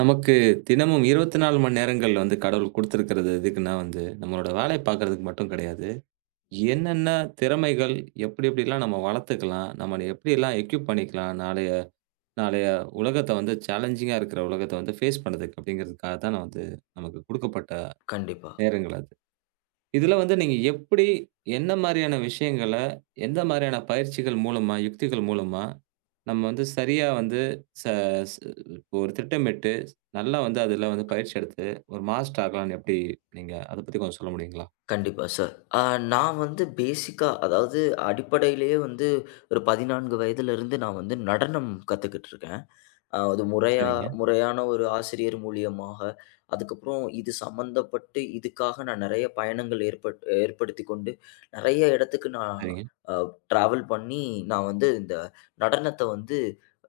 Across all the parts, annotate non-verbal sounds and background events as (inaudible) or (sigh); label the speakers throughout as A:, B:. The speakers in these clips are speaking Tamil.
A: நமக்கு தினமும் 24 மணி நேரங்கள் வந்து கடவுள் குடுத்திருக்கிறது எதுக்குன்னா வந்து, நம்மளோட வேலைய பார்க்கிறதுக்கு மட்டும் கிடையாது. என்னென்ன திறமைகள் எப்படி எப்படிலாம் நம்ம வளர்த்துக்கலாம்? நம்ம எப்படியெல்லாம் எக்யூப் பண்ணிக்கலாம்? நாளைய நாளைய உலகத்த வந்து சேலஞ்சிங்கா இருக்கிற உலகத்த வந்து ஃபேஸ் பண்றதுக்கு அப்படிங்கிறதுக்காக தான் நான் வந்து நமக்கு குடுக்கப்பட்ட
B: கண்டிப்பா,
A: நேரங்கள் அது. இதுல வந்து நீங்க எப்படி, என்ன மாரியான விஷயங்கள, எந்த மாரியான பயிற்சிகள் மூலமா, யுக்திகள் மூலமா, நம்ம வந்து சரியா வந்து ச ஸ் இப்போ ஒரு திட்டமிட்டு, நல்லா வந்து அதுல வந்து பயிற்சி எடுத்து, ஒரு மாஸ்டர் ஆகலாம்ன்னு எப்படி நீங்க அத பத்தி கொஞ்சம் சொல்ல முடியுங்களா?
B: கண்டிப்பா சார். அ நான் வந்து பேசிக்கா அதாவது அடிப்படையிலேயே வந்து ஒரு 14 வயதிலிருந்து நான் வந்து நடனம் கத்துக்கிட்டு இருக்கேன். அது முறையா
A: சரிங்க,
B: முறையான ஒரு ஆசிரியர் மூலியமாக, அதுக்கப்புறம் இது சம்மந்தப்பட்டு இதுக்காக நான் நெறைய பயணங்கள் ஏற்படுத்திக் கொண்டு, நெறைய இடத்துக்கு நான்
A: சரிங்க,
B: அ டிராவல் பண்ணி நான் வந்து இந்த நடனத்த வந்து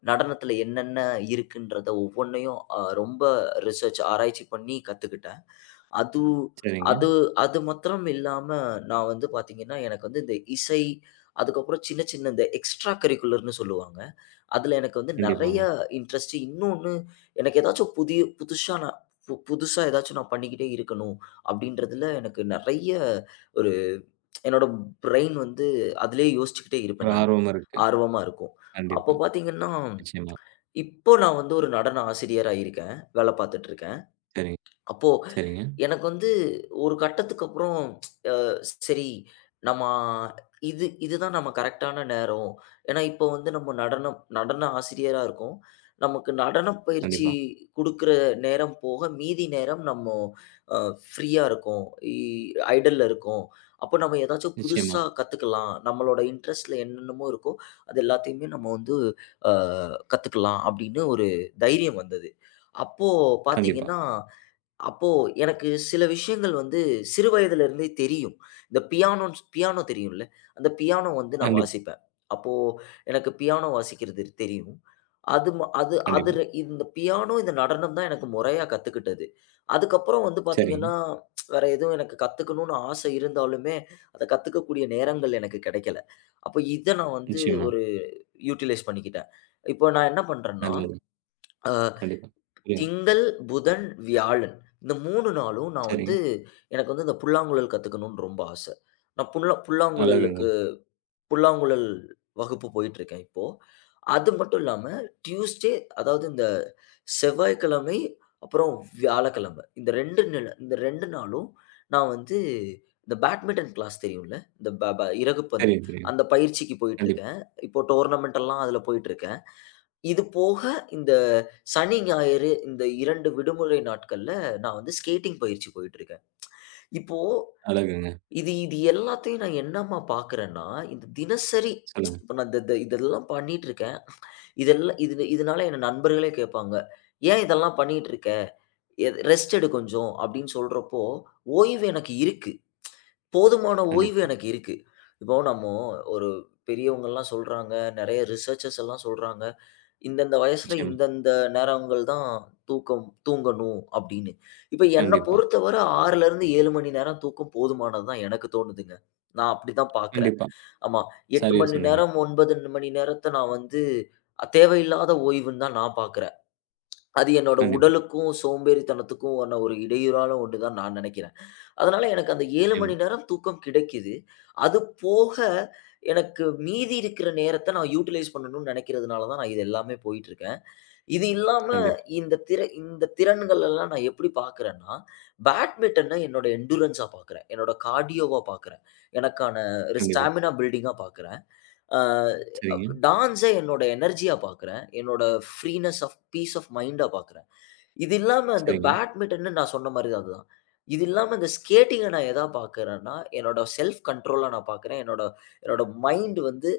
B: நடனத்துல என்னென்ன இருக்குன்றத ஒவ்வொன்னையும் ரொம்ப ரிசர்ச் ஆராய்ச்சி பண்ணி கத்துக்கிட்டேன். அது
A: சரிங்க.
B: அது அது மாத்திரம் இல்லாம, நான் வந்து பார்த்தீங்கன்னா, எனக்கு வந்து இந்த இசை, அதுக்கப்புறம் சின்ன சின்ன இந்த எக்ஸ்ட்ரா கரிக்குலர்ன்னு சொல்லுவாங்க. அதுல எனக்கு வந்து நெறைய
A: கண்டிப்பாங்க.
B: இன்ட்ரெஸ்ட். இன்னொன்னு எனக்கு ஏதாச்சும் புதிய புதுசா நான் பு புதுசா ஏதாச்சும் நான் பண்ணிக்கிட்டே இருக்கணும், அப்படின்றதுல எனக்கு நெறைய ஒரு என்னோட பிரெயின் வந்து அதிலேயே யோசிச்சுக்கிட்டே
A: ஒரு
B: இருப்பேன் நானு.
A: ஆர்வம் இருக்கு.
B: ஆர்வமா இருக்கும். அப்போ
A: கண்டிப்பா.
B: பார்த்தீங்கன்னா,
A: நிச்சயமா.
B: இப்போ நான் வந்து ஒரு நடன ஆசிரியரா இருக்கேன். வேலை பார்த்துட்டு இருக்கேன்.
A: சரிங்க,
B: அப்போ
A: சரிங்க.
B: எனக்கு வந்து ஒரு கட்டத்துக்கு அப்புறம் சரி நம்ம இதுதான் நம்ம கரெக்டான நேரம். ஏன்னா, இப்போ வந்து நம்ம நடனம் நடன ஆசிரியரா இருக்கோம். நமக்கு நடனப் பயிற்சி
A: கண்டிப்பா.
B: குடுக்குற நேரம் போக, மீதி நேரம் நம்ம அ ஃப்ரீயா இருக்கோம். இ ஐடில்ல இருக்கோம். அப்போ நம்ம ஏதாச்சும்
A: நிச்சயமா.
B: புதுசா கத்துக்கலாம். நம்மளோட இன்ட்ரெஸ்ட்ல என்னென்னமோ இருக்கோ, அது எல்லாத்தையுமே நம்ம வந்து அ கத்துக்கலாம் அப்படின்னு ஒரு தைரியம் வந்தது. அப்போ
A: கண்டிப்பா.
B: பார்த்தீங்கன்னா அப்போ எனக்கு சில விஷயங்கள் வந்து சிறு வயதில இருந்தே தெரியும். இந்த பியானோ தெரியும்ல? அந்த பியானோ வந்து நான்
A: கண்டிப்
B: வாசிப்பேன். அப்போ எனக்கு பியானோ வாசிக்கிறது தெரியும். அது ம அது அது
A: கண்டிப்பா.
B: ர இந்த பியானோ, இந்த நடனம் தான் எனக்கு முறையா கத்துக்கிட்டது. அதுக்கப்புறம் வந்து
A: சரிங்க.
B: பார்த்தீங்கன்னா, வேற எதுவும் எனக்கு கத்துக்கணும்னு ஆசை இருந்தாலுமே, அத கத்துக்கக்கூடிய நேரங்கள் எனக்கு கிடைக்கல. அப்ப இத நான் வந்து
A: நிச்சயமா.
B: ஒரு யூட்டிலைஸ் பண்ணிக்கிட்டேன். இப்போ நான் என்ன பண்றேன்னா,
A: நல்லது.
B: அ
A: கண்டிப்பா. புரியுங்க.
B: திங்கள், புதன், வியாழன். இந்த 3 நாளும் நான் வந்து
A: சரிங்க.
B: எனக்கு வந்து இந்த புல்லாங்குழல் கத்துக்கணும்னு ரொம்ப ஆசை. நான்
A: அழகுங்க.
B: புல்லாங்குழலுக்கு புல்லாங்குழல் வகுப்பு போயிட்டுருக்கேன் இப்போ. அது மட்டும் இல்லாம டியூஸ்டே அதாவது இந்த செவ்வாய்க்கிழமை, அப்புறம் வியாழக்கிழமை. இந்த 2 நாளும் நான் வந்து இந்த பேட்மிட்டன் கிளாஸ் தெரியும்ல? இந்த ப ப இறகுப்பந்து.
A: தெரியும், தெரியும்.
B: அந்த பயிற்சிக்கு
A: கண்டிப்பா.
B: போயிட்டுருக்கேன். இப்போ டோர்னமென்ட் எல்லாம் அதுல போயிட்டுருக்கேன். இது போக இந்த சனி, ஞாயிறு இந்த 2 விடுமுறை நாட்கள்ல நான் வந்து ஸ்கேட்டிங் பயிற்சி போயிட்டுருக்கேன். இப்போ
A: அழகுங்க.
B: இது இது எல்லாத்தையும் நான் என்னம்மா பார்க்குறேன்னா, இந்த தினசரி
A: சொல்லுங்க.
B: இப்ப நான் இந்த இந்த இதெல்லாம் பண்ணிட்டுருக்கேன். இதெல்லாம் இது இதனால என்ன நண்பர்களே கேட்பாங்க. "ஏன் இதெல்லாம் பண்ணிட்டுருக்க? ரெஸ்ட் எடு கொஞ்சம்." அப்படின்னு சொல்றப்போ, ஓய்வு எனக்கு இருக்கு. போதுமான ஓய்வு
A: கண்டிப்பா.
B: எனக்கு இருக்கு. இப்போ நம்ம ஒரு பெரியவங்கலாம் சொல்றாங்க. நெறைய ரிசர்ச்சர்ஸ் எல்லாம் சொல்றாங்க. இந்தந்த வயசுல
A: நிச்சயமா.
B: இந்தந்த நேரங்கள் தான் தூக்கம் தூங்கணும் அப்படின்னு. இப்ப என்ன
A: கண்டிப்பா,
B: பொறுத்தவர 6லருந்து 7 மணி நேரம் தூக்கம் போதுமானது தான் எனக்கு தோணுதுங்க. நான் அப்படிதான் பார்க்குறேன்.
A: கண்டிப்பா.
B: ஆமா 8
A: சரியா
B: மணி
A: சொன்னீங்க.
B: நேரம், 9 மணி நேரத்த நான் வந்து தேவையில்லாத ஓய்வுன்னு தான் நான் பார்க்குறேன். அது என்னோட
A: கண்டிப்பா.
B: உடலுக்கும், சோம்பேறித்தனத்துக்கும் ஆன ஒரு இடையூறான ஒண்ணு தான் நான் நினைக்கிறேன். அதனால எனக்கு அந்த 7 மணி
A: நிச்சயமா.
B: நேரம் தூக்கம் கிடைக்குது. அது போக எனக்கு மீதி இருக்கிற நேரத்த நான் யூட்டிலைஸ் பண்ணணும்னு நினைக்கிறதுனால தான் நான் இது எல்லாமே போயிட்டுருக்கு. இது இல்லாம,
A: கண்டிப்பா,
B: இந்த திறன்கள் எல்லாம் நான் எப்படி பார்க்கிறேன்னா, பேட்மிட்டன என்னோட எண்டுரன்ஸா பார்க்கிறேன். என்னோட கார்டியோவா பார்க்கிறேன். எனக்கான ஒரு
A: கண்டிப்பா.
B: ஸ்டாமினா பில்டிங்கா பார்க்கிறேன். அ
A: சரிங்க,
B: டான்ஸ என்னோட எனர்ஜியா பார்க்கிறேன். என்னோட ஃப்ரீனஸ் ஆஃப் பீஸ் ஆஃப் மைண்ட்டா பார்க்கிறேன். இது இல்லாம இந்த
A: சரிங்க.
B: பேட்மிட்டன்னு நான் சொன்ன மாரி தான் அதுதான். இது இல்லாம இந்த ஸ்கேட்டிங்க நான் எதா பார்க்குறேன்னா, என்னோட செல்ஃப் கண்ட்ரோலா நான் பார்க்குறேன். என்னோட என்னோட மைண்ட் வந்து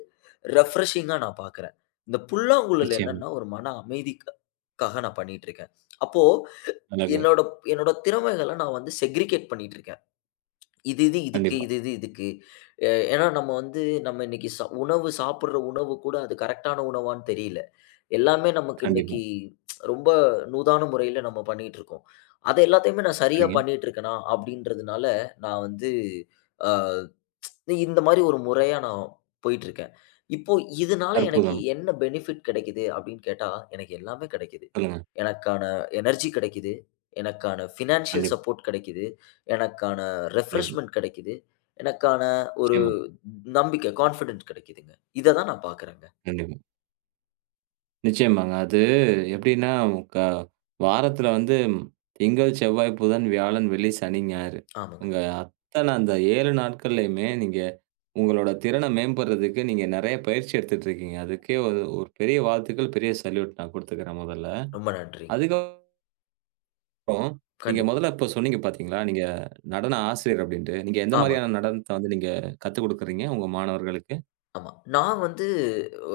B: ரெஃப்ரெஷிங்கா நான் பார்க்குறேன். இந்த புல்லாங்குழல்
A: நிச்சயமா.
B: என்னன்னா, ஒரு மன அமைதிக்காக நான் பண்ணிட்டுருக்கேன். அப்போ
A: அழகு.
B: என்னோட என்னோட திறமைகள நான் வந்து செக்ரிகேட் பண்ணிட்டுருக்கேன். இது இது இதுக்கு,
A: கண்டிப்பா,
B: இது இது இதுக்கு. அ ஏன்னா நம்ம வந்து நம்ம இன்னைக்கு உணவு சாப்பிடுற உணவு கூட அது கரெக்ட்டான உணவான்னு தெரியல. எல்லாமே நமக்கு இன்னைக்கு
A: கண்டிப்பா.
B: ரொம்ப நூதான முறையில நம்ம பண்ணிட்டு இருக்கோம். அது எல்லாத்தையுமே நான் சரியா
A: சரிங்க.
B: பண்ணிட்டு இருக்கேனா? அப்படின்றதுனால நான் வந்து அ இந்த மாரி ஒரு முறையா நான் போயிட்டு இருக்கேன். இப்போ இதனால எனக்கு
A: அற்புதம்.
B: என்ன பெனிஃபிட் கிடைக்குது அப்படின்னு கேட்டா, எனக்கு எல்லாமே கிடைக்குது.
A: சொல்லுங்க.
B: எனக்கான எனர்ஜி கிடைக்குது. எனக்கான ஃபினான்ஷியல்
A: கண்டிப்பா,
B: சப்போர்ட் கிடைக்குது. எனக்கான
A: கண்டிப்பா.
B: ரெஃப்ரெஷ்மென்ட் கிடைக்குது. எனக்கான ஒரு
A: நிச்சயமா,
B: நம்பிக்கை, கான்ஃபிடன்ட் கிடைக்குதுங்க. இத தான் நான் பார்க்குறேங்க.
A: கண்டிப்பா. நிச்சயமாங்க. அது எப்படின்னா, க வாரத்துல வந்து திங்கள், செவ்வாய், புதன், வியாழன், வெள்ளி, சனி, ஞாயிறு.
B: ஆமாங்க.
A: உங்க அத்தனை அந்த 7 நாட்கள்லயுமே நீங்க உங்களோட திறன மேம்படுறதுக்கு நீங்க நெறைய பயிற்சி எடுத்துட்டு இருக்கீங்க. அதுக்கே ஒரு ஒரு பெரிய வாழ்த்துக்கள், பெரிய சல்யூட் நான் குடுத்துக்கிறேன் முதல்ல.
B: ரொம்ப நன்றிங்க.
A: அதுக்கப்புறம் நீங்க
B: கண்டிப்பா.
A: மொதல்ல இப்ப சொன்னீங்க பார்த்தீங்களா, நீங்க நடன ஆசிரியர் அப்டின்ட்டு. நீங்க எந்த
B: ஆமாங்க.
A: மாரியான நடனத்த வந்து நீங்க கத்துக் குடுக்குறீங்க உங்க மாணவர்களுக்கு?
B: ஆமா. நான் வந்து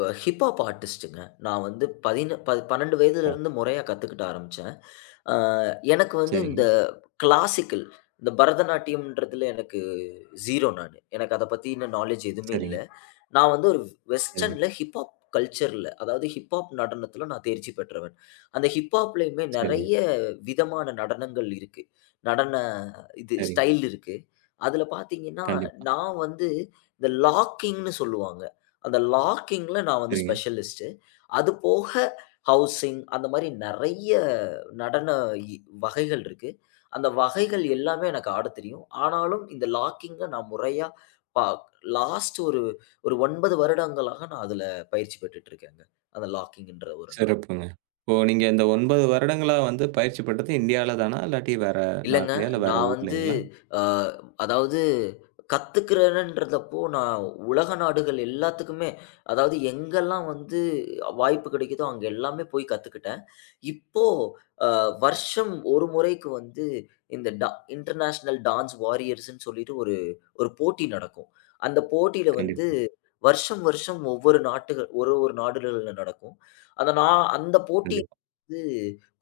B: அ ஹிப்பாப் ஆர்டிஸ்ட்டுங்க. நான் வந்து பதின ப 12
A: ப
B: வயதிலிருந்து முறையா கத்துக்கிட்ட ஆரம்பிச்சேன். அ எனக்கு வந்து
A: சரிங்க,
B: இந்த கிளாசிக்கல் இந்த பரதநாட்டியம்ன்றதுல எனக்கு 0 நானு. எனக்கு அத பத்தின நாலேட்ஜ் எதுவுமே இல்ல.
A: சரிங்க,
B: நான் வந்து ஒரு
A: சரிங்க,
B: வெஸ்டர்ன்ல ஹிப்ஹாப் கல்ச்சர்ல அதாவது ஹிப்ஹாப் நடனத்துல நான் தேர்ச்சி பெற்றவன். அந்த ஹிப்ஹாப்லயுமே
A: சரிங்க,
B: நெறைய விதமான நடனங்கள் இருக்கு. நடன இது
A: சரிங்க.
B: ஸ்டைல் இருக்கு. அதுல பார்த்தீங்கன்னா,
A: கண்டிப்பா.
B: நான் வந்து இந்த லாக்கிங்ன்னு சொல்லுவாங்க. அந்த லாக்கிங்ல நான் வந்து
A: சரிங்க.
B: ஸ்பெஷலிஸ்ட்டு. அது போக ஹவுசிங் அந்த மாரி நெறைய நடன இ வகைகள் இருக்கு. அந்த வகைகள் எல்லாமே எனக்கு ஆடத் தெரியும். ஆனாலும் இந்த லாக்கிங்க நான் முறையா பா லாஸ்ட் ஒரு ஒரு 9 வருடங்களாக நான் அதுல பயிற்சி பெற்றுட்டு இருக்கேங்க. அந்த லாக்கிங்ன்ற ஒரு ந
A: சிறப்புங்க. இப்போ நீங்க இந்த 9 வருடங்களா வந்து பயிற்சி பெற்றது இந்தியால தானா? இல்லாட்டி வேற
B: இல்லங்க.
A: நாட்லயா? இல்ல வேற
B: நான் வந்து
A: ஊர்லங்களா?
B: அ அதாவது கத்துக்கிறேன்றதப்போ, நான் உலக நாடுகள் எல்லாத்துக்குமே அதாவது எங்கெல்லாம் வந்து வாய்ப்பு கிடைக்குதோ, அங்க எல்லாமே போய் கத்துக்கிட்டேன். இப்போ அ வருஷம் ஒரு முறைக்கு வந்து இந்த டா இன்டர்நேஷனல் டான்ஸ் வாரியர்ஸ்ன்னு சொல்லிட்டு ஒரு ஒரு போட்டி நடக்கும். அந்த போட்டியில வந்து
A: கண்டிப்பா,
B: வருஷம் வருஷம் ஒவ்வொரு நாட்டுகள் ஒரு ஒரு நாடுகள்ல நடக்கும். அத நான் அந்த போட்டி
A: கண்டிப்பா.
B: வந்து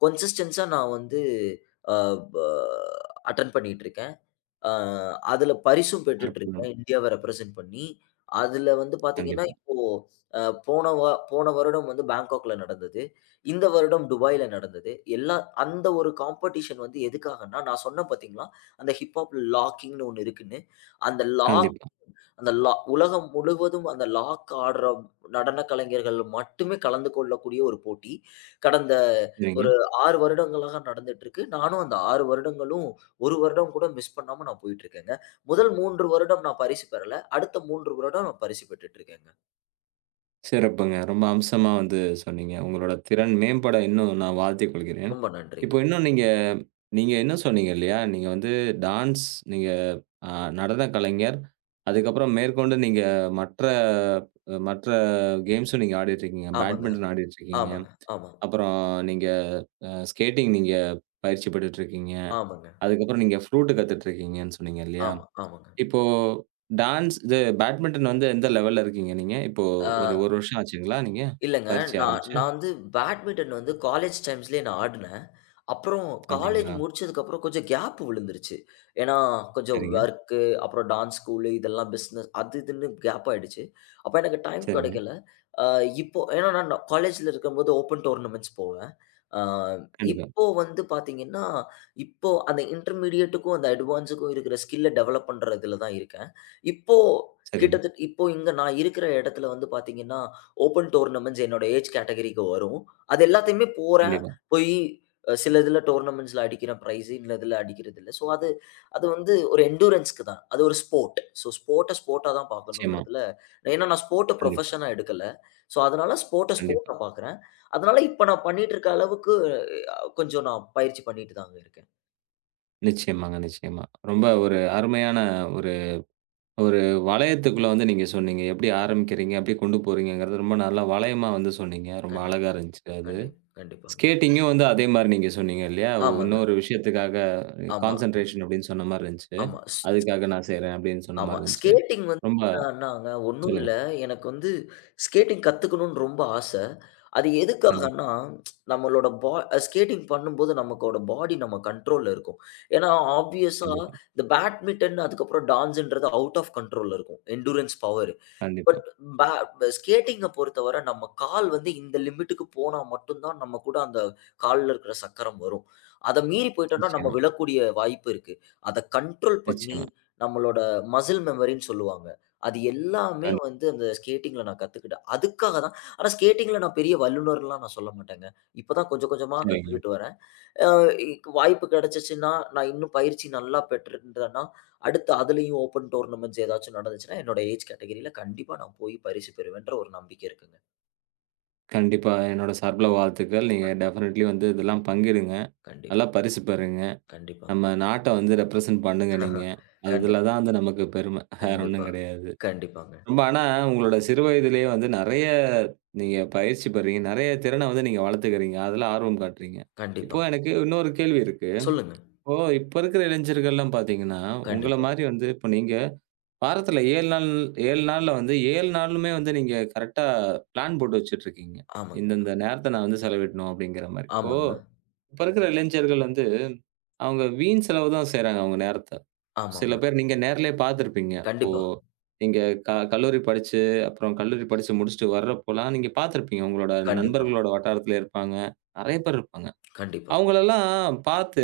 B: கன்சிஸ்டன்ஸா நான் வந்து அ ப அட்டெண்ட் பண்ணிட்டுருக்கேன். அ அதுல பரிசும்
A: அற்புதம்.
B: பெற்றுட்டுருக்கேன். இந்தியாவ ரெப்ரசென்ட் பண்ணி. அதுல வந்து பாத்தீங்கன்னா,
A: கண்டிப்பா,
B: இப்போ அ போன வ போன வருடம் வந்து பேங்காக்ல நடந்தது. இந்த வருடம் துபாய்ல நடந்தது. எல்லா அந்த ஒரு காம்படிஷன் வந்து எதுக்காகன்னா, நான் சொன்னேன் பாத்தீங்களா, அந்த ஹிப் ஹாப் லாக்கிங்ன்னு ஒண்ணு இருக்குன்னு. அந்த லாக்
A: கண்டிப்பா.
B: அந்த உலகம் முழுவதும் அந்த லாக் ஆடுற நடன கலைஞர்கள் மட்டுமே கலந்து கொள்ளக்கூடிய ஒரு போட்டி. கடந்த
A: சரிங்க.
B: ஒரு 6 வருடங்களாக நடந்துட்டுருக்கு. நானும் அந்த 6 வருடங்களும் 1 வருடம் கூட மிஸ் பண்ணாம நான் போயிட்டுருக்கேங்க. முதல் 3 வருடம் நான் பரிசு பெறல. அடுத்த 3 வருடம் நான் பரிசு பெற்றுட்டுருக்கேங்க.
A: சிறப்புங்க. ரொம்ப அம்சமா வந்து சொன்னீங்க. உங்களோட திறன் மேம்பட இன்னும் நான் வாழ்த்திக் கொள்கிறேன்.
B: ரொம்ப
A: இப்போ
B: நன்றிங்க.
A: இன்னும் நீங்க நீங்க என்ன சொன்னீங்க இல்லையா? நீங்க வந்து டான்ஸ், நீங்க அ நடன கலைஞர். அதுக்கப்புறம் மேற்கொண்டு நீங்க மற்ற மற்ற கேம்ஸும் நீங்க ஆடிட்டுருக்கீங்க.
B: ஆமாங்க,
A: பேட்மிண்டன் ஆடிட்டுருக்கீங்க.
B: ஆமாங்க, ஆமா,
A: அப்புறம் நீங்க ஸ்கேட்டிங் நீங்க பயிற்சி பெற்றுட்டுருக்கீங்க.
B: ஆமாங்க,
A: அதுக்கப்புறம் நீங்க ஃப்ளூட் கத்துட்டுருக்கீங்கன்னு சொன்னீங்க இல்லையா?
B: ஆமா, ஆமாங்க.
A: இப்போ டான்ஸ் இது பேட்மிண்டன் வந்து எந்த லெவல்ல இருக்கீங்க நீங்க? இப்போ
B: ஆ
A: ஒரு 1 வருஷம் ஆச்சுங்களா நீங்க
B: இல்லங்க.
A: பயிற்சி
B: நான்
A: ஆரம்பிச்சு?
B: நான் வந்து பேட்மிட்டன் வந்து காலேஜ் டைம்ஸ்லயே நான் ஆடுனேன். அப்புறம் காலேஜ்
A: அப்டிங்களா?
B: முடிச்சதுக்கப்புறம் கொஞ்சம் கேப் விழுந்துருச்சு. ஏன்னா, கொஞ்சம்
A: சரிங்க,
B: வொர்க்கு, அப்புறம் டான்ஸ் ஸ்கூலு இதெல்லாம் பிஸ்னஸ் அது இதுன்னு கேப் ஆயிடுச்சு. அப்ப எனக்கு டைம்
A: சரிங்க.
B: கிடைக்கல. அ இப்போ ஏன்னா நான் காலேஜ்ல இருக்கும்போது ஓப்பன் டோர்னமெண்ட்ஸ் போவேன். அ
A: கண்டிப்பா.
B: இப்போ வந்து பார்த்தீங்கன்னா, இப்போ அந்த இன்டர்மீடியேட்டுக்கும், அந்த அட்வான்ஸுக்கும் இருக்கிற ஸ்கில்ல டெவலப் பண்றதுல தான் இருக்கேன். இப்போ
A: சரிங்க.
B: கிட்டத்தட்ட இப்போ இங்க நான் இருக்கிற இடத்துல வந்து பார்த்தீங்கன்னா, ஓப்பன் டோர்னமெண்ட்ஸ் என்னோட ஏஜ் கேட்டகரிக்கு வரும். அது எல்லாத்தையுமே போறேன்.
A: கண்டிப்பா.
B: போயி சில இதில டோர்னமெண்ட்ஸ்ல அடிக்கிற பிரைஸ், இல்ல இதில அடிக்கிறது இல்ல. ஸோ அது அது வந்து ஒரு எண்டூரன்ஸ்க்கு தான். அது ஒரு ஸ்போர்ட். ஸோ ஸ்போர்ட்டா தான்
A: நிச்சயமா.
B: பார்க்கணுன்றதுல ஏன்னா நான் ஸ்போர்ட்ட
A: கண்டிப்பா,
B: புரொஃபஷனா எடுக்கல. ஸோ அதனால
A: கண்டிப்பா.
B: ஸ்போர்ட்டா பார்க்குறேன். அதனால இப்ப நான் பண்ணிட்டு இருக்க அளவுக்கு கொஞ்சம் நான் பயிற்சி பண்ணிட்டு தாங்க இருக்கேன்.
A: நிச்சயமாங்க, நிச்சயமா. ரொம்ப ஒரு அருமையான ஒரு ஒரு வளையத்துக்குள்ள வந்து நீங்க சொன்னீங்க. எப்படி ஆரம்பிக்கிறீங்க, எப்படி கொண்டு போறீங்கங்கிறது ரொம்ப நல்லா வளையமா வந்து சொன்னீங்க. ரொம்ப
B: கண்டிப்
A: அழகா இருந்துச்சு அது.
B: கண்டிப் கண்டிப்பாங்க.
A: ஸ்கேட்டிங்கும் வந்து அதே மாரி நீங்க சொன்னீங்க இல்லையா?
B: ஆமாங்க.
A: இன்னொரு விஷயத்துக்காக
B: ஆமா,
A: கான்சன்ட்ரேஷன் அப்படின்னு சொன்ன மாரி இருந்துச்சு.
B: ஆமா.
A: அதுக்காக நான் செய்றேன் அப்படின்னு சொன்ன
B: ஆமா.
A: மாரி இருந்துச்சு.
B: ஸ்கேட்டிங் வந்து
A: ரொம்ப
B: என்னாங்க ஒண்ணும் இல்ல.
A: சொல்லுங்க.
B: எனக்கு வந்து ஸ்கேட்டிங் கத்துக்கணும்னு ரொம்ப ஆசை. அது
A: கண்டிப்பா,
B: எதுக்காகன்னா, நம்மளோட ஸ்கேட்டிங் பண்ணும்போது நமக்கோட பாடி நம்ம கண்ட்ரோல்ல இருக்கும். ஏன்னா, ஆப்வியஸா
A: கண்டிப்பா,
B: இந்த பேட்மிட்டன் அதுக்கப்புறம் டான்ஸ்ன்றது அவுட் ஆஃப் கண்ட்ரோல்ல இருக்கும். Endurance power.
A: கண்டிப்பா.
B: பட் ஸ்கேட்டிங்க பொறுத்தவர நம்ம கால் வந்து இந்த லிமிட்டுக்கு போனா மட்டும் தான் நம்ம கூட அந்த கால்ல இருக்கிற சக்கரம் வரும். அத மீறி போயிட்டோம்னா நம்ம
A: நிச்சயமா,
B: விழக்கூடிய வாய்ப்பு இருக்கு. அத கண்ட்ரோல் பண்ணி
A: நிச்சயமா.
B: நம்மளோட மசில் மெமரின்னு சொல்லுவாங்க. அது எல்லாமே
A: கண்டிப்பா.
B: வந்து அந்த ஸ்கேட்டிங்ல நான் கத்துக்கிட்டேன். அதுக்காக தான் ஆனா ஸ்கேட்டிங்ல நான் பெரிய வல்லுனர்லாம் நான் சொல்ல மாட்டேங்க. இப்ப தான் கொஞ்சம் கொஞ்சமா
A: சரிங்க.
B: கத்துக்கிட்டு வரேன். அ இக் வாய்ப்பு கிடைச்சுச்சுன்னா, நான் இன்னும் பயிற்சி நல்லா பெற்றிருந்தேன்னா, அடுத்து அதுலயும் ஓப்பன் டோர்னமெண்ட்ஸ் ஏதாச்சும் நடந்துச்சுன்னா, என்னோட ஏஜ் கேட்டகிரில கண்டிப்பா நான் போய் பரிசு பெறுவேன்ற ஒரு நம்பிக்கை இருக்குங்க.
A: கண்டிப்பா என்னோட சார்புல வாழ்த்துக்கள். நீங்க டெஃபினெட்லி வந்து இதெல்லாம் பங்கிடுங்க.
B: கண்டிப்
A: நல்லா பரிசு பெறுங்க.
B: கண்டிப்பா.
A: நம்ம நாட்ட வந்து ரெப்ரசென்ட் பண்ணுங்க நீங்க.
B: (laughs)
A: அதுல
B: கண்டிப்பா,
A: தான் வந்து நமக்கு பெருமை. வேற ஒண்ணும்
B: கண்டிப்பா,
A: கிடையாது.
B: கண்டிப்பாங்க.
A: ரொம்ப ஆனா உங்களோட சிறு வயதிலேயே வந்து நெறைய நீங்க பயிற்சி பெறீங்க. நெறைய திறன வந்து நீங்க வளர்த்துக்கிறீங்க. அதுல ஆர்வம் காட்டுறீங்க. இப்போ
B: கண்டிப்பாங்க.
A: எனக்கு இன்னொரு கேள்வி இருக்கு.
B: சொல்லுங்க.
A: இப்போ இப்ப இருக்கிற இளைஞர்கள்லாம் பார்த்தீங்கன்னா, உங்கள
B: கண்டிப்பா.
A: மாரி வந்து இப்ப நீங்க வாரத்துல 7 நாள் 7 நாள்ல வந்து 7 நாளுமே வந்து நீங்க கரெக்ட்டா பிளான் போட்டு வச்சுட்டு இருக்கீங்க.
B: ஆமாங்க,
A: இந்தந்த நேரத்த நான் வந்து செலவிடணும் அப்படிங்கிற மாரி. இப்போ
B: ஆமாங்க,
A: இப்ப இருக்கிற இளைஞர்கள் வந்து அவங்க வீண் செலவு தான் செய்றாங்க அவங்க நேரத்த. சில
B: ஆமாங்க.
A: பேர் நீங்க நேர்லயே பார்த்துருப்பீங்க. இப்போ
B: கண்டிப்பா,
A: நீங்க கல்லூரி படிச்சு, அப்புறம் கல்லூரி படிச்சு முடிச்சுட்டு வர்றப்போலாம் நீங்க பார்த்துருப்பீங்க. உங்களோட
B: கண்டிப்பா,
A: நண்பர்களோட வட்டாரத்துல இருப்பாங்க. நெறைய பேர் இருப்பாங்க.
B: கண்டிப்பா,
A: அவங்களலாம் பார்த்து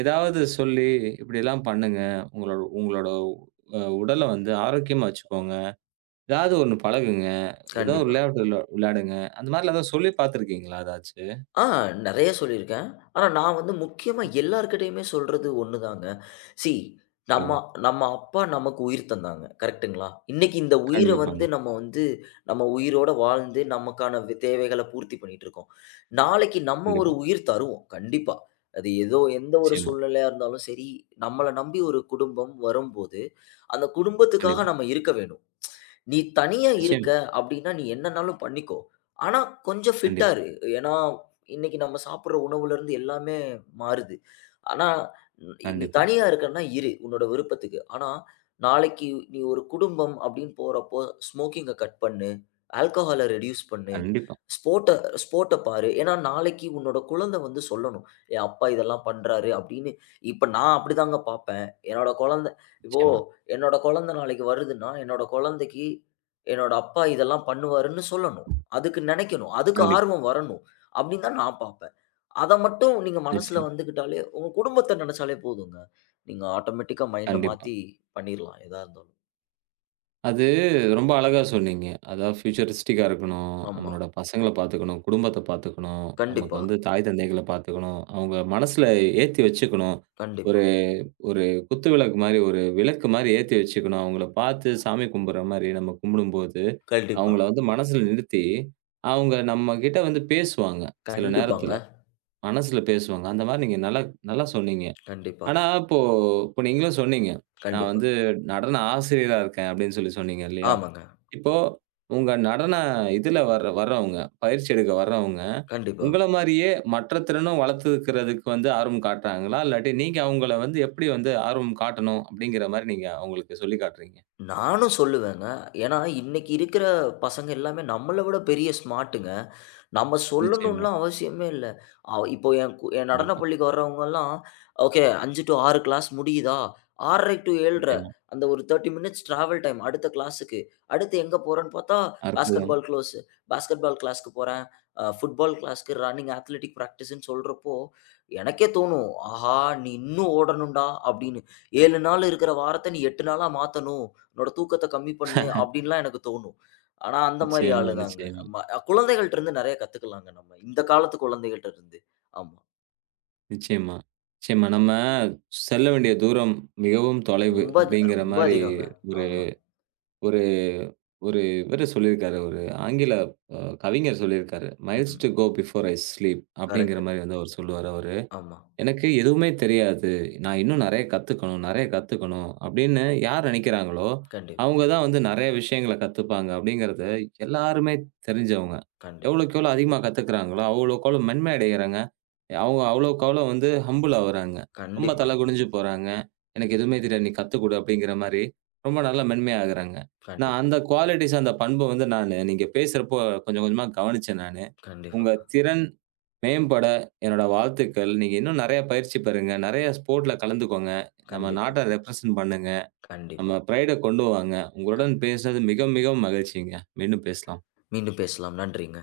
A: ஏதாவது சொல்லி, "இப்படிலாம் பண்ணுங்க. உங்களோட உங்களோட உடல வந்து ஆரோக்கியமா வச்சுக்கோங்க. ஏதாவது ஒண்ணு பழகுங்க. ஏதோ ஒரு
B: கண்டிப்பா.
A: விளையாட்டு விளையாடுங்க." அந்த மாரிலாம் ஏதாவது சொல்லி பார்த்துருக்கீங்களா ஏதாச்சு?
B: ஆ நெறைய சொல்லியிருக்கேன். ஆனா நான் வந்து முக்கியமா எல்லார்கிட்டயுமே சொல்றது ஒண்ணுதாங்க. "சீ நம்ம
A: சொல்லுங்க.
B: நம்ம அப்பா நமக்கு உயிர் தந்தாங்க." கரெக்ட்டுங்களா? இன்னைக்கு இந்த உயிர
A: கண்டிப்பாங்க.
B: வந்து நம்ம வந்து நம்ம உயிரோட வாழ்ந்து நமக்கான தேவைகள பூர்த்தி பண்ணிட்டுருக்கோம். நாளைக்கு நம்ம ஒரு
A: கண்டிப்பா.
B: உயிர் தருவோம். கண்டிப்பா. அது ஏதோ எந்த ஒரு
A: நிச்சயமா.
B: சூழ்நிலையா இருந்தாலும் சரி, நம்மள நம்பி ஒரு குடும்பம் வரும்போது, அந்த குடும்பத்துக்காக
A: கண்டிப்பா.
B: நம்ம இருக்க வேணும். நீ தனியா இருக்க
A: நிச்சயமா.
B: அப்படின்னா, நீ என்னன்னாலும் பண்ணிக்கோ. ஆனா, கொஞ்சம் ஃபிட்டா
A: கண்டிப்பா.
B: இரு. ஏன்னா, இன்னைக்கு நம்ம சாப்பிடுற உணவுலருந்து எல்லாமே மாறுது. ஆனா, நீ
A: கண்டிப்பா,
B: தனியா இருக்கன்னா இரு, உன்னோட விருப்பத்துக்கு. ஆனா, நாளைக்கு நீ ஒரு குடும்பம் அப்படின்னு போறப்போ, ஸ்மோக்கிங்க கட் பண்ணு. ஆல்கஹால ரெடியூஸ் பண்ணு.
A: கண்டிப்பா.
B: ஸ்போர்ட்ட ஸ்போர்ட்ட பாரு. ஏன்னா, நாளைக்கு உன்னோட குழந்தை வந்து சொல்லணும். என் அப்பா இதெல்லாம் பண்றாரு அப்படின்னு. இப்ப நான் அப்படிதாங்க பார்ப்பேன். என்னோட குழந்தை இப்போ
A: நிச்சயமா,
B: என்னோட குழந்தை நாளைக்கு வருதுன்னா, என்னோட குழந்தைக்கு, என்னோட அப்பா இதெல்லாம் பண்ணுவாருன்னு சொல்லணும். அதுக்கு நினைக்கணும். அதுக்கு
A: கண்டிப்பா,
B: ஆர்வம் வரணும். அப்படின்னு தான் நான் பார்ப்பேன். அத மட்டும் நீங்க மனசுல
A: நிச்சயமா,
B: வந்துக்கிட்டாலே, உங்க குடும்பத்த நினைச்சாலே போதுங்க. நீங்க ஆட்டோமேட்டிக்கா மைண்ட
A: கண்டிப்பா.
B: மாத்தி பண்ணிரலாம். எதா இருந்தாலும்.
A: அது ரொம்ப அழகா சொன்னீங்க. அதாவது ஃபியூச்சரிஸ்டிக்கா இருக்கணும்.
B: ஆமா.
A: நம்மளோட பசங்கள பார்த்துக்கணும். குடும்பத்த பார்த்துக்கணும். நமக்கு
B: கண்டிப்பா,
A: வந்து தாய் தந்தைகள பார்த்துக்கணும். அவங்க மனசுல ஏத்தி வச்சுக்கணும்.
B: கண்டிப்பா,
A: ஒரு ஒரு குத்து விளக்கு மாரி, ஒரு விளக்கு மாரி ஏத்தி வச்சுக்கணும். அவங்கள பார்த்து சாமி கும்பிடுற மாரி நம்ம கும்பிடும்போது,
B: கண்டிப்பா,
A: அவங்கள வந்து மனசுல நிறுத்தி, அவங்க நம்மகிட்ட வந்து பேசுவாங்க. சில
B: கண்டிப்பாங்க.
A: நேரத்தில மனசுல பேசுவாங்க. அந்த மாரி நீங்க நல்லா நல்லா சொன்னீங்க.
B: கண்டிப்பா,
A: ஆனா, இப்போ இப்போ நீங்களும் சொன்னீங்க. நான்
B: கண்டிப்பா.
A: வந்து நடன ஆசிரியரா இருக்கேன் அப்படின்னு சொல்லி சொன்னீங்க இல்லையா?
B: ஆமாங்க.
A: இப்போ உங்க நடன இதுல வர வர்றவங்க, பயிற்சி எடுக்க வர்றவங்க,
B: கண்டிப்பா.
A: உங்கள மாரியே மற்ற திறனும் வளர்த்துக்கிறதுக்கு வந்து ஆர்வம் காட்டுறாங்களா? இல்லாட்டி நீங்க அவங்கள வந்து எப்படி வந்து ஆர்வம் காட்டணும் அப்படிங்கிற மாரி நீங்க அவங்களுக்கு சொல்லிக் காட்டுறீங்க?
B: நானும் சொல்லுவேங்க. ஏன்னா, இன்னைக்கு இருக்கிற பசங்க எல்லாமே நம்மள விட பெரிய ஸ்மார்ட்டுங்க. நம்ம
A: நிச்சயமா.
B: சொல்லணும்லாம் அவசியமே இல்ல. இப்போ என் நடன
A: கண்டிப்பா.
B: பள்ளிக்கு வர்றவங்கலாம், ஓகே 5 டூ 6 கிளாஸ் முடியுதா? 6:30 டூ 7:30
A: நிச்சயமா.
B: அந்த ஒரு 30 மினிட்ஸ் டிராவல் டைம் அடுத்த கிளாஸுக்கு. அடுத்து எங்க போறோன்னு பார்த்தா, பாஸ்கெட்
A: அற்புதம்.
B: பால் க்ளோஸ். பாஸ்கெட் பால் கிளாஸ்க்கு போறேன். ஃபுட்பால் கிளாஸ்க்கு, ரன்னிங், அத்லெட்டிக் பிராக்டிஸ்ன்னு சொல்றப்போ, எனக்கே தோணும், ஆஹா! நீ இன்னும் ஓடணும்டா! அப்படின்னு. 7 நாள் இருக்கிற வாரத்த நீ 8 நாளா மாத்தணும். என்னோட தூக்கத்த கம்மி பண்ணு அப்படின்லாம் எனக்கு தோணும். ஆனா, அந்த மாரி
A: நிச்சயமா,
B: ஆளு தாங்க.
A: நிச்சயமா,
B: ஆமா. குழந்தைகள்ட்ட இருந்து நெறைய கத்துக்கலாங்க நம்ம. இந்த காலத்து குழந்தைகள்ட்ட இருந்து. ஆமா.
A: நிச்சயமா, நிச்சயமா. நம்ம செல்ல வேண்டிய தூரம் மிகவும் தொலைவு அப்படிங்கிற
B: ரொம்ப
A: மாரி
B: அதிகங்க.
A: ஒரு
B: ஆமா.
A: ஒரு ஒரு இவரு சொல்லியிருக்காரு. ஒரு ஆங்கில அ கவிஞர் சொல்லியிருக்காரு. "Miles
B: hmm.
A: To go before I sleep" அப்படிங்கிற
B: கரெக்ட்.
A: மாரி வந்து அவர் சொல்லுவாரு அவரு.
B: ஆமா.
A: எனக்கு எதுவுமே தெரியாது. நான் இன்னும் நெறைய கத்துக்கணும், நெறைய கத்துக்கணும் அப்படின்னு யார் நெனைக்கிறாங்களோ,
B: கண்டிப்
A: அவங்க தான் வந்து நெறைய விஷயங்கள கத்துப்பாங்க அப்படிங்கிறது எல்லாருமே தெரிஞ்சவங்க.
B: கண்டிப்
A: எவ்வளோக்கு எவ்வளோ அதிகமா கத்துக்கிறாங்களோ, அவ்வளோக்கு அவ்வளோ மென்மை அடைகிறாங்க. அவங்க அவ்வளோக்கு அவ்வளோ வந்து ஹம்பிள் ஆவுறாங்க. ரொம்ப
B: கண்டிப்பா.
A: தலை குனிஞ்சு போறாங்க. "எனக்கு எதுவுமே தெரியாது. நீ கத்துக்குடு" அப்படிங்கிற மாரி ரொம்ப நல்லா மென்மையாகுறாங்க. நான்
B: கண்டிப்
A: அந்த குவாலிட்டிஸ், அந்த பண்பு வந்து நானு நீங்க பேசுறப்போ கொஞ்சம் கொஞ்சமா கவனிச்சேன் நானு.
B: கண்டிப்பா.
A: உங்க திறன் மேம்பட என்னோட வாழ்த்துக்கள். நீங்க இன்னும் நெறைய பயிற்சி பெறுங்க. நெறைய ஸ்போர்ட்ல கலந்துக்கோங்க. நம்ம
B: கண்டிப்பா.
A: நாட்ட ரெப்ரசன்ட் பண்ணுங்க. நம்ம
B: கண்டிப்பா.
A: ப்ரைட கொண்டு வாங்க.
B: க
A: உங்களுடன் பேசினது மிக மிகவும் மகிழ்ச்சிங்க. மீண்டும் பேசலாம்.
B: மீண்டும் பேசலாம். நன்றிங்க.